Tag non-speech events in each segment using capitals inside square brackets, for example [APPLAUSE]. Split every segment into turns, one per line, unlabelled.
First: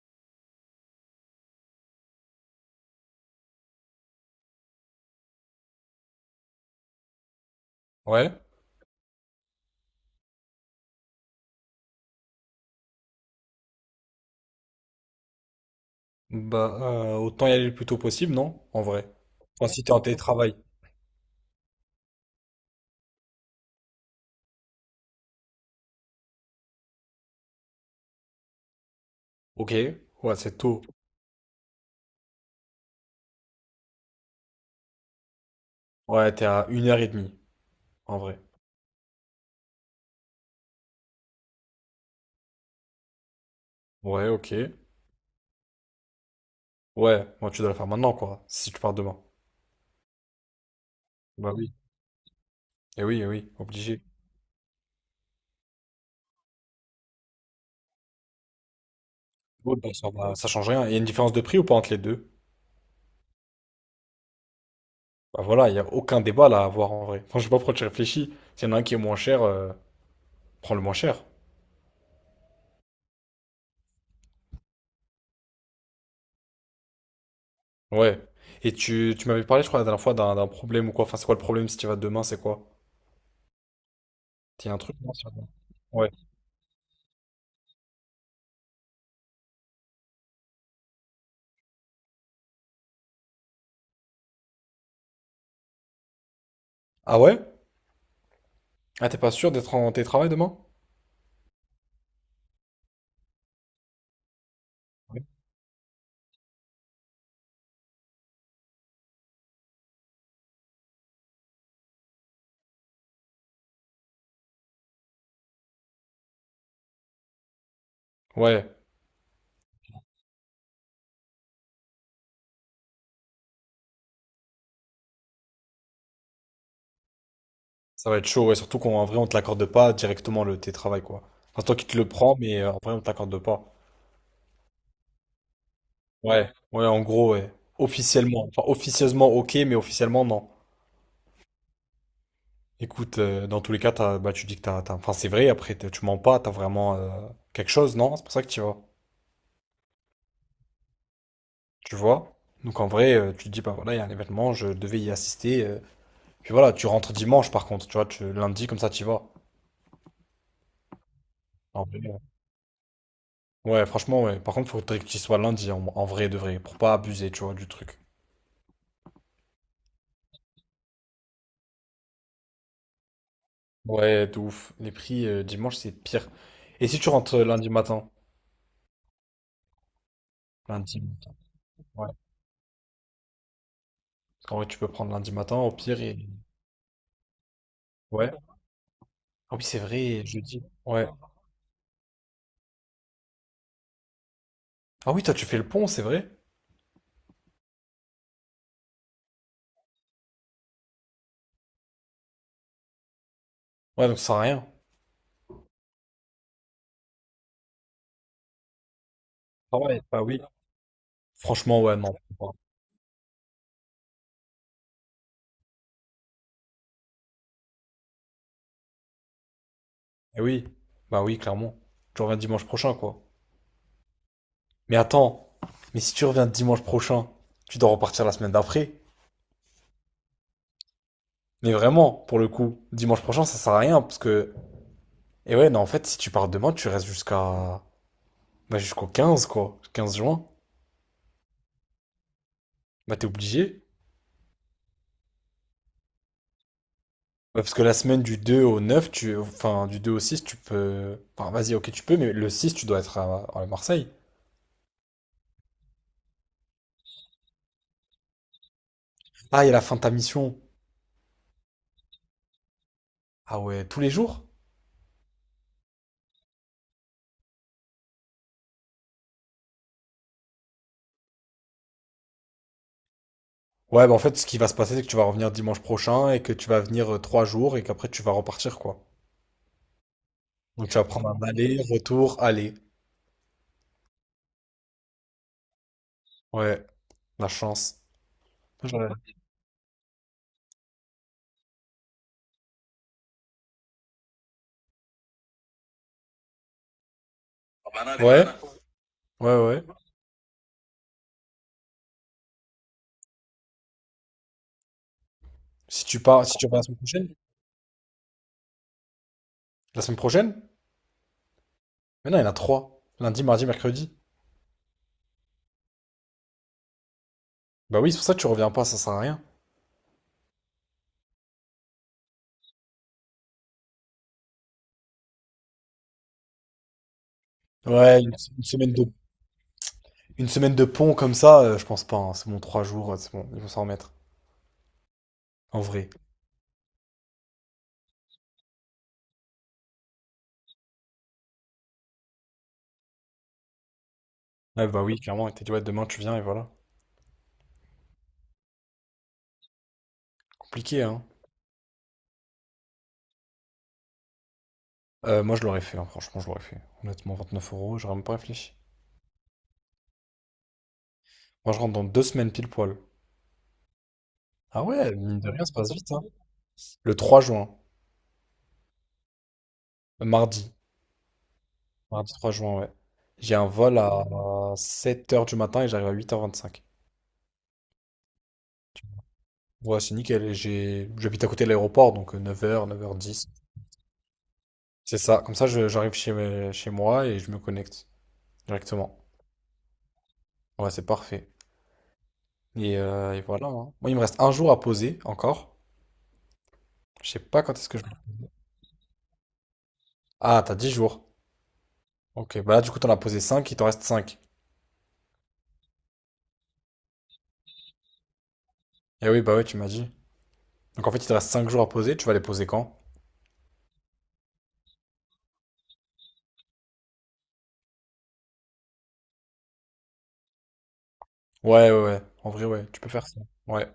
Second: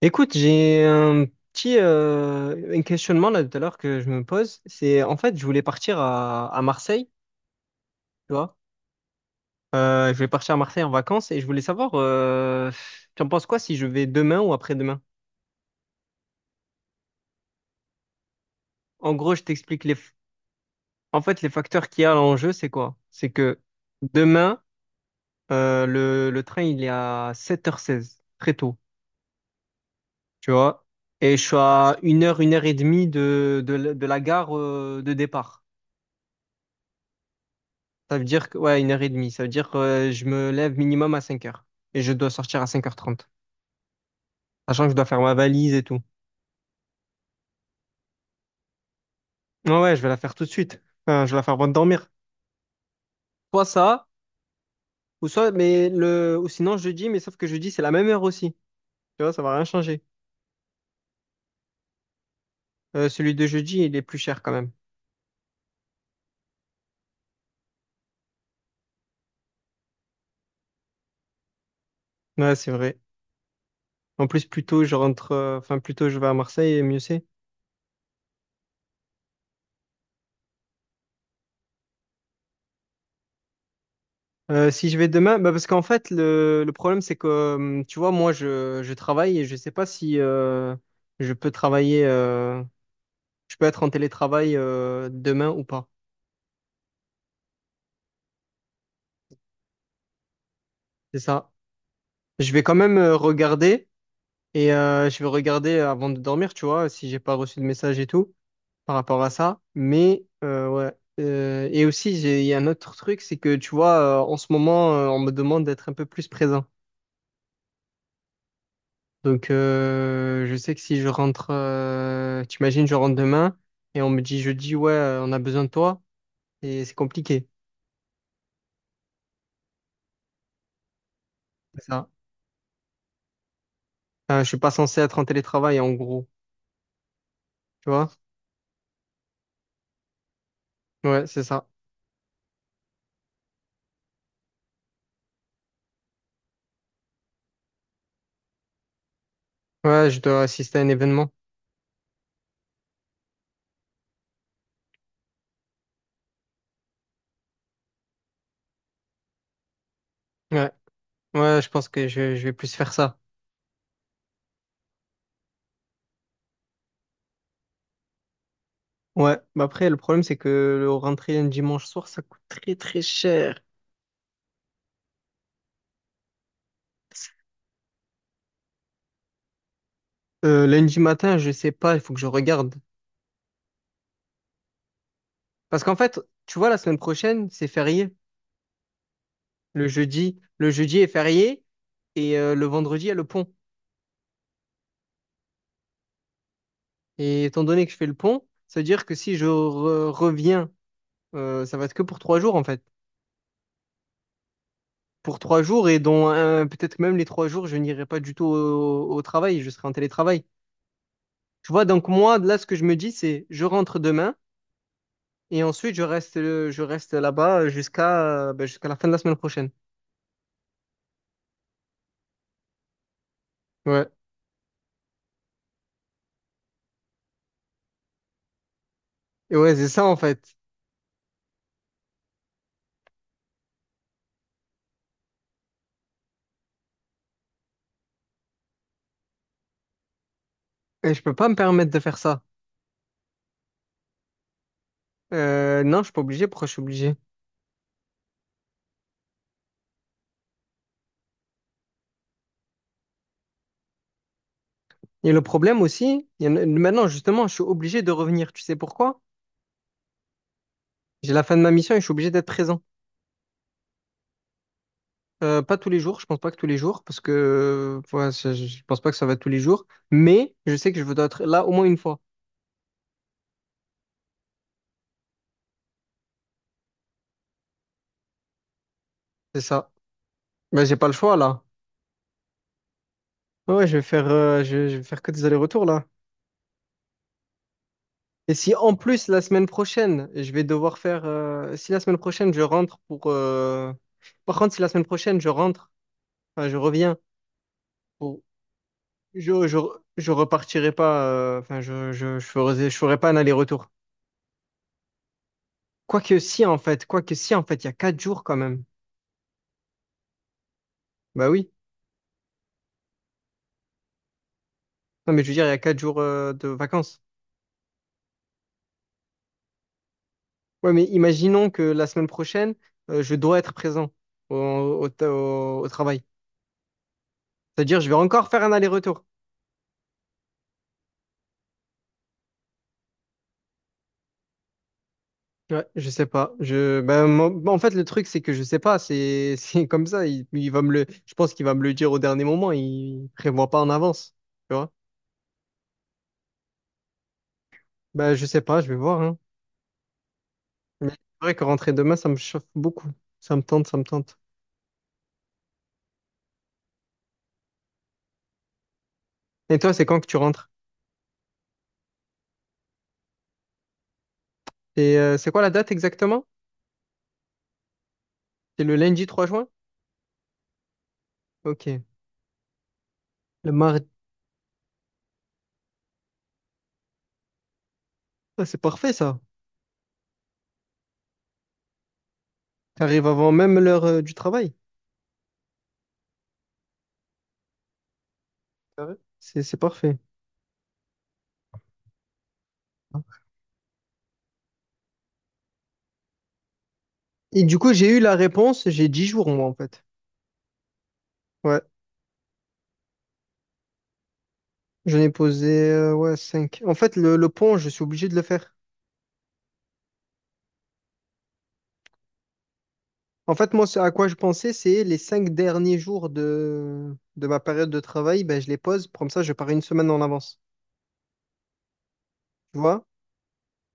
Écoute, j'ai un petit un questionnement là tout à l'heure que je me pose. C'est en fait, je voulais partir à Marseille, tu
Ouais,
vois. Je voulais partir à Marseille en vacances et je voulais savoir, tu en penses quoi si je vais demain ou après-demain?
bah autant y aller le plus tôt possible, non? En vrai.
En gros, je
Enfin, si
t'explique
t'es en télétravail.
en fait, les facteurs qu'il y a en jeu, c'est quoi? C'est que demain, le train, il est à 7h16, très tôt,
Ok, ouais,
tu
c'est tôt.
vois. Et je suis à 1h, 1h30 de la gare de départ.
Ouais, t'es à une heure et demie, en
Ça veut
vrai.
dire que, ouais, une heure et demie. Ça veut dire que je me lève minimum à 5 heures. Et je dois sortir à 5 heures 30.
Ouais, ok.
Sachant que je dois faire ma valise et tout.
Ouais, moi tu dois le faire maintenant, quoi, si tu pars demain.
Ouais, ouais, je vais la faire tout de suite. Enfin, je vais la
Bah
faire avant de
oui.
dormir.
Eh oui, eh oui,
Soit
obligé.
ça, ou soit, ou sinon jeudi, mais sauf que jeudi, c'est la même heure aussi. Tu vois, ça va rien
Ouais, bah,
changer.
ça change rien. Il y a une différence de prix ou pas entre les deux?
Celui de jeudi, il est plus cher quand même.
Bah voilà, il n'y a aucun débat là à avoir en vrai. Enfin, je sais pas pourquoi tu réfléchis. S'il y en a un qui est moins cher, prends le moins cher.
Ouais, c'est vrai. En plus, plus tôt, je rentre, enfin, plus tôt, je vais à Marseille, et mieux c'est.
Ouais. Et tu m'avais parlé, je crois, la dernière fois d'un problème ou quoi. Enfin, c'est quoi le problème si tu vas demain, c'est quoi? T'y a un
Si
truc,
je vais
non?
demain, bah parce qu'en fait,
Ouais.
le problème, c'est que, tu vois, moi, je travaille et je sais pas si je peux travailler. Je peux être en télétravail demain ou pas.
Ah ouais? Ah, t'es pas sûr d'être en télétravail demain?
C'est ça. Je vais quand même regarder et je vais regarder avant de dormir, tu vois, si j'ai pas reçu de message et tout par rapport à ça. Mais ouais. Et aussi, il y a un autre truc, c'est que tu vois, en ce moment, on me demande d'être un peu plus présent.
Ouais,
Donc, je sais que si je rentre, t'imagines, je rentre demain et on me dit jeudi, ouais, on a besoin de toi et c'est compliqué.
ça va être chaud, ouais, surtout qu'en vrai, on te l'accorde pas directement le télétravail, quoi. Enfin, toi
C'est
qui te le
ça.
prends, mais en vrai, on t'accorde pas.
Enfin, je suis pas censé être en télétravail en gros,
Ouais, ouais, en gros, ouais.
tu vois?
Officiellement. Enfin, officieusement, ok, mais officiellement, non.
Ouais, c'est ça.
Écoute, dans tous les cas, bah, tu dis que Enfin, c'est vrai, après, tu mens pas, t'as vraiment quelque chose, non? C'est pour ça que tu vas.
Ouais, je dois assister à un événement.
Tu vois? Donc, en vrai, tu te dis, bah voilà, il y a un événement, je devais y assister. Puis voilà, tu rentres dimanche, par contre, tu vois, tu, lundi, comme ça, tu y vas.
Ouais, ouais, je pense que je vais plus faire ça.
Ouais, franchement, ouais. Par contre, faudrait qu'il soit lundi en vrai de vrai, pour pas abuser, tu vois, du truc.
Ouais, bah après, le problème, c'est que le rentrer un dimanche soir, ça coûte très très cher.
Ouais, de ouf. Les prix dimanche, c'est pire. Et si tu rentres lundi matin? Lundi
Lundi matin,
matin.
je sais pas, il
Ouais.
faut que je regarde.
Parce qu'en vrai, tu peux prendre lundi matin, au
Parce qu'en
pire,
fait,
et...
tu vois, la semaine prochaine, c'est férié.
Ouais. Ah oui, c'est
Le
vrai, et
jeudi,
jeudi.
le jeudi est
Ouais.
férié et le vendredi, il y a le pont.
Ah oui, toi, tu fais le pont, c'est vrai?
Et étant donné que je fais le pont, ça veut dire que si je reviens, ça va être que pour 3 jours en fait.
Ouais, donc ça sert à rien.
Pour trois jours et dont un- peut-être même les 3 jours, je n'irai pas du tout au travail, je
Ah
serai en
ouais, bah oui.
télétravail. Tu
Franchement,
vois,
ouais,
donc
non.
moi, là, ce que je me dis, c'est je rentre demain et ensuite je reste là-bas jusqu'à ben, jusqu'à la fin de la semaine prochaine.
Et oui. Bah oui, clairement. Tu reviens dimanche prochain, quoi.
Ouais.
Mais attends. Mais si tu reviens dimanche prochain, tu dois repartir la semaine d'après.
Et ouais, c'est ça en fait.
Mais vraiment, pour le coup, dimanche prochain, ça sert à rien parce que. Et ouais, non, en fait, si tu pars demain, tu restes jusqu'à. Bah, jusqu'au 15, quoi. 15 juin.
Et je peux pas me permettre de faire ça.
Bah, t'es obligé.
Non, je suis pas obligé. Pourquoi je suis obligé?
Ouais, parce que la semaine du 2 au 9, tu. Enfin, du 2 au 6, tu peux. Enfin, vas-y, ok, tu peux, mais le 6, tu dois être à Marseille.
Et le problème aussi, il y en a- maintenant justement, je suis obligé de revenir. Tu sais pourquoi?
Ah, il y a la fin de ta mission.
J'ai la fin de ma mission et je suis obligé d'être présent.
Ah ouais, tous les jours?
Pas tous les jours, je pense pas que tous les jours, parce que ouais, je pense pas que ça va être tous les jours. Mais je sais que je dois être là au moins une fois.
Ouais, bah, en fait, ce qui va se passer, c'est que tu vas revenir dimanche prochain et que tu vas venir 3 jours et qu'après, tu vas repartir, quoi.
C'est ça. Ben,
Donc,
j'ai
tu vas
pas le
prendre
choix
un
là.
aller, retour, aller.
Ouais, ouais, je vais faire, je vais faire que des allers-retours là.
Ouais, la chance.
Et si en
Ouais.
plus la semaine prochaine, je vais devoir faire. Si la semaine prochaine je rentre pour. Euh, par contre, si la semaine prochaine je rentre, enfin je reviens, pour...
Ouais,
je, je,
ouais.
je repartirai pas. Euh, enfin, je ferai pas un aller-retour.
Si tu
Quoique
pars, si
si
tu
en
reviens
fait, quoique si en fait, il y a 4 jours quand même.
la semaine prochaine,
Bah oui.
mais non, il y en a trois. Lundi, mardi, mercredi.
Non, mais je veux dire, il y a quatre jours de vacances.
Bah oui, c'est pour ça que tu reviens pas, ça sert à rien.
Ouais, mais imaginons que la semaine prochaine, je dois être présent au travail. C'est-à-dire, je vais
Ouais,
encore faire
une
un
semaine de,
aller-retour.
une semaine de pont comme ça, je pense pas. Hein. C'est bon, 3 jours, c'est bon, ils vont s'en remettre. En
Ouais,
vrai.
je sais pas. En fait, le truc, c'est que je sais pas. C'est, [LAUGHS] c'est comme ça. Il va me le, je pense qu'il va me le dire au dernier moment. Il prévoit pas en avance. Tu
Ouais,
vois?
bah oui, clairement, il t'a dit, ouais, demain tu viens et voilà.
Ben, je sais pas. Je vais voir, hein.
Compliqué,
Mais c'est
hein.
vrai que rentrer demain, ça me chauffe beaucoup. Ça me tente, ça me tente.
Moi, je l'aurais fait, hein, franchement, je l'aurais fait. Honnêtement, 29 euros, j'aurais même pas réfléchi.
Et toi, c'est quand que tu rentres?
Moi, je rentre dans 2 semaines pile poil. Ah ouais,
Et
mine
c'est
de
quoi
rien,
la
ça
date
passe vite, hein.
exactement?
Le 3 juin,
C'est le lundi 3 juin?
mardi.
Ok.
Mardi 3 juin, ouais. J'ai un
Le
vol
mardi.
à 7 heures du matin et j'arrive à 8h25.
Ah, c'est parfait, ça.
Ouais, c'est nickel. Et j'habite à côté de l'aéroport, donc neuf heures neuf heures
T'arrives
dix
avant même l'heure du travail.
C'est ça. Comme ça, j'arrive chez moi et je me connecte
Ah ouais.
directement.
C'est parfait.
Ouais, c'est parfait. Et voilà. Hein. Moi, il me reste un jour à poser encore. Je sais pas
Et
quand
du
est-ce
coup,
que je.
j'ai eu la réponse. J'ai 10 jours, moi, en fait.
Ah, t'as 10 jours.
Ouais.
Ok, bah là, du coup, t'en as posé cinq, il t'en reste cinq.
J'en ai posé ouais, 5. En fait, le pont, je suis obligé de le faire.
Eh oui, bah ouais, tu m'as dit. Donc en fait, il te reste 5 jours à poser. Tu vas les poser quand?
En fait, moi, ce à quoi je pensais, c'est les cinq derniers jours de ma période de travail, ben, je les pose. Comme ça, je pars une semaine en avance.
Ouais, ouais, ouais. En vrai,
Tu
ouais, tu
vois?
peux faire ça. Ouais.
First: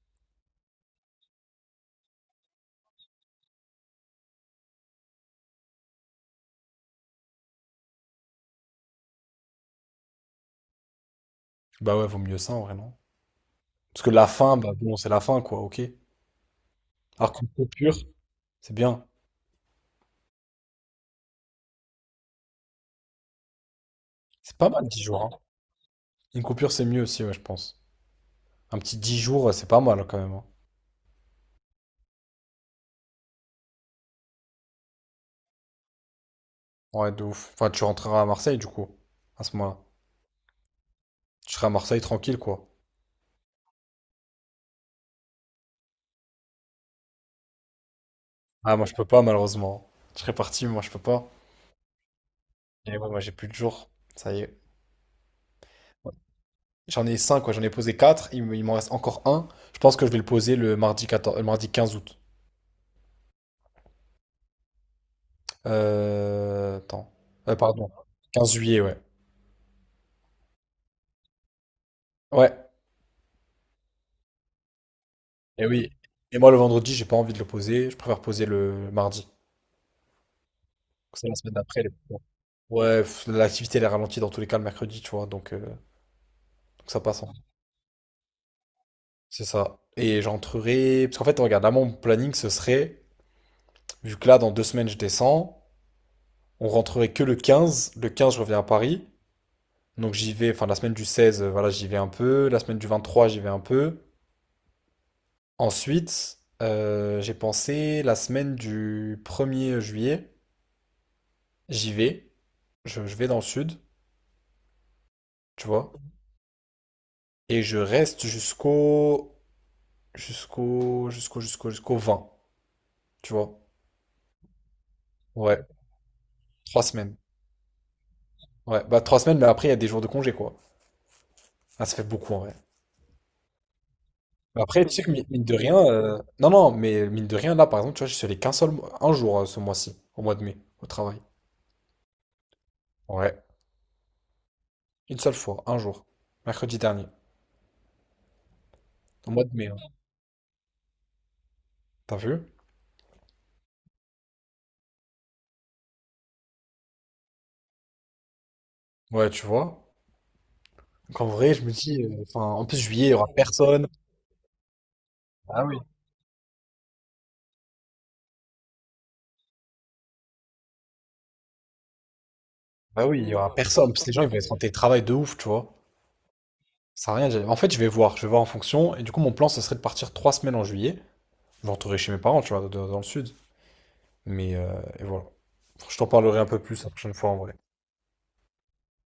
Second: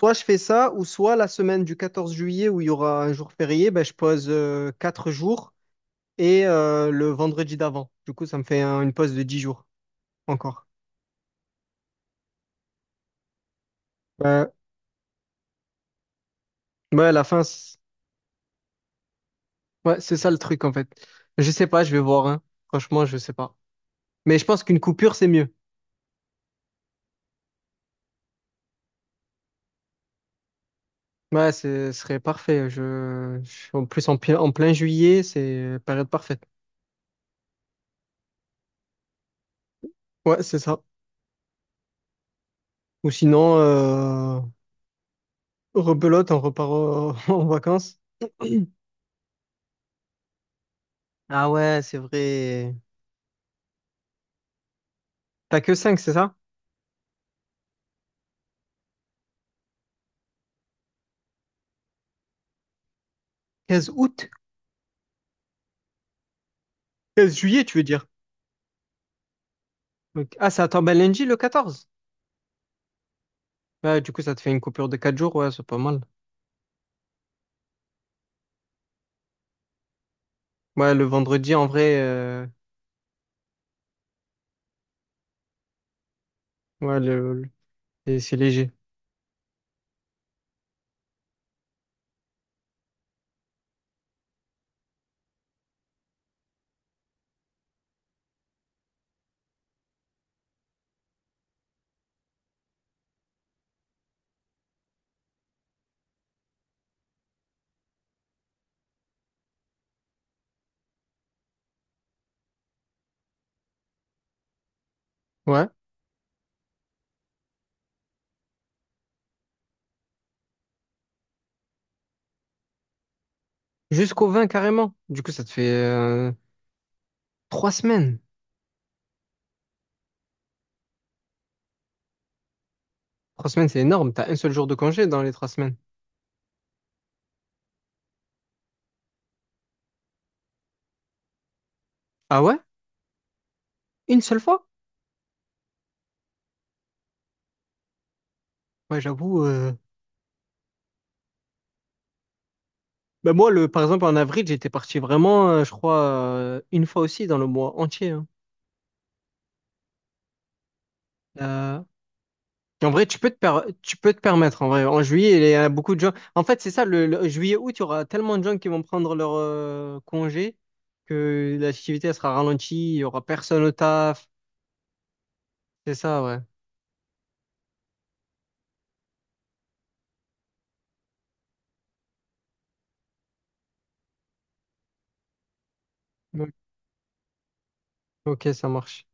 Soit je fais ça, ou soit la semaine du 14 juillet, où il y aura un jour férié, ben, je pose 4 jours et le vendredi d'avant. Du coup, ça me fait une pause de 10 jours encore.
Bah ouais, vaut mieux ça, en vrai, non? Parce que la
Ouais,
fin, bah bon, c'est la fin, quoi, ok.
ouais, à la
Alors
fin,
qu'une
c'est-
coupure, c'est bien.
ouais, c'est ça le truc, en fait. Je sais pas, je vais voir, hein. Franchement, je sais pas. Mais je
C'est
pense
pas
qu'une
mal, 10
coupure,
jours,
c'est
hein.
mieux.
Une coupure, c'est mieux aussi, ouais, je pense. Un petit 10 jours, c'est pas mal quand même. Hein.
Ouais, ce serait parfait. En plus, en plein juillet, c'est période parfaite.
Ouais, de ouf. Enfin, tu rentreras à Marseille, du coup, à ce moment-là.
Ouais, c'est ça.
Tu seras à Marseille tranquille, quoi.
Ou sinon, rebelote, [LAUGHS] en vacances.
Ah, moi, je peux pas, malheureusement. Je serais parti, mais moi, je peux pas.
Ah ouais, c'est vrai.
Et ouais, moi, j'ai plus de jours. Ça y est.
T'as que 5
Ouais.
c'est ça?
J'en ai 5 quoi. J'en ai posé 4. Il m'en reste encore un. Je pense que je vais le poser le mardi 14, le mardi 15 août.
Quinze août?
Attends.
Quinze
Euh,
juillet, tu veux
pardon.
dire?
15 juillet, ouais.
Donc- ah, ça tombe à lundi, le 14.
Ouais.
Ouais, du coup, ça te fait une coupure de 4 jours. Ouais, c'est
Et
pas
oui.
mal.
Et moi, le vendredi, j'ai pas envie de le poser. Je préfère poser le mardi.
Ouais, le
C'est la
vendredi,
semaine
en
d'après.
vrai,
Ouais, pff, l'activité elle est ralentie dans tous les cas le mercredi, tu vois, donc
ouais,
ça passe. Hein.
le, le- c'est léger.
C'est ça. Et j'entrerai. Parce qu'en fait, regarde, là, mon planning, ce serait, vu que là, dans 2 semaines, je descends, on rentrerait que le 15. Le 15, je reviens à Paris. Donc j'y vais, enfin, la semaine du 16, voilà, j'y vais un peu. La semaine du 23, j'y vais un peu. Ensuite, j'ai pensé, la semaine du 1er juillet, j'y vais. Je vais dans le sud, tu
Ouais.
vois. Et je reste jusqu'au 20. Tu vois?
Jusqu'au 20 carrément. Du coup, ça te
Ouais,
fait
3 semaines.
3 semaines.
Ouais, bah 3 semaines, mais après, il y a des jours de congé, quoi. Ah, ça fait beaucoup, en vrai.
Trois semaines, c'est énorme. T'as un seul
Mais
jour de
après, tu sais
congé
que
dans les
mine
trois
de
semaines.
rien... Non, non, mais mine de rien, là, par exemple, tu vois, je suis allé qu'un seul... un jour ce mois-ci, au mois de mai, au travail.
Ah ouais?
Ouais,
Une seule fois?
une seule fois, un jour. Mercredi dernier,
Ouais,
au
j'avoue.
mois de mai.
Euh,
Hein. T'as vu?
bah moi, le... par exemple, en avril, j'étais parti vraiment, je crois, une fois aussi dans le mois entier, hein.
Ouais, tu vois? Donc, en vrai, je me
Euh,
dis... Enfin, en plus,
et en vrai,
juillet, il y aura personne.
tu peux te permettre. En vrai, en juillet, il y a beaucoup de gens. En fait, c'est ça, le juillet, août, il y aura tellement de gens qui vont prendre leur congé que l'activité elle sera ralentie, il y
Bah oui,
aura
il y aura
personne au
personne. Parce que les gens,
taf.
ils vont être en télétravail de ouf, tu vois.
C'est ça, ouais.
Ça sert à rien. En fait, je vais voir. Je vais voir en fonction. Et du coup, mon plan, ce serait de partir 3 semaines en juillet. Je rentrerai chez mes parents, tu vois, dans le sud. Mais et voilà. Je t'en parlerai un
Donc,
peu plus la prochaine fois en vrai.
ok, ça marche.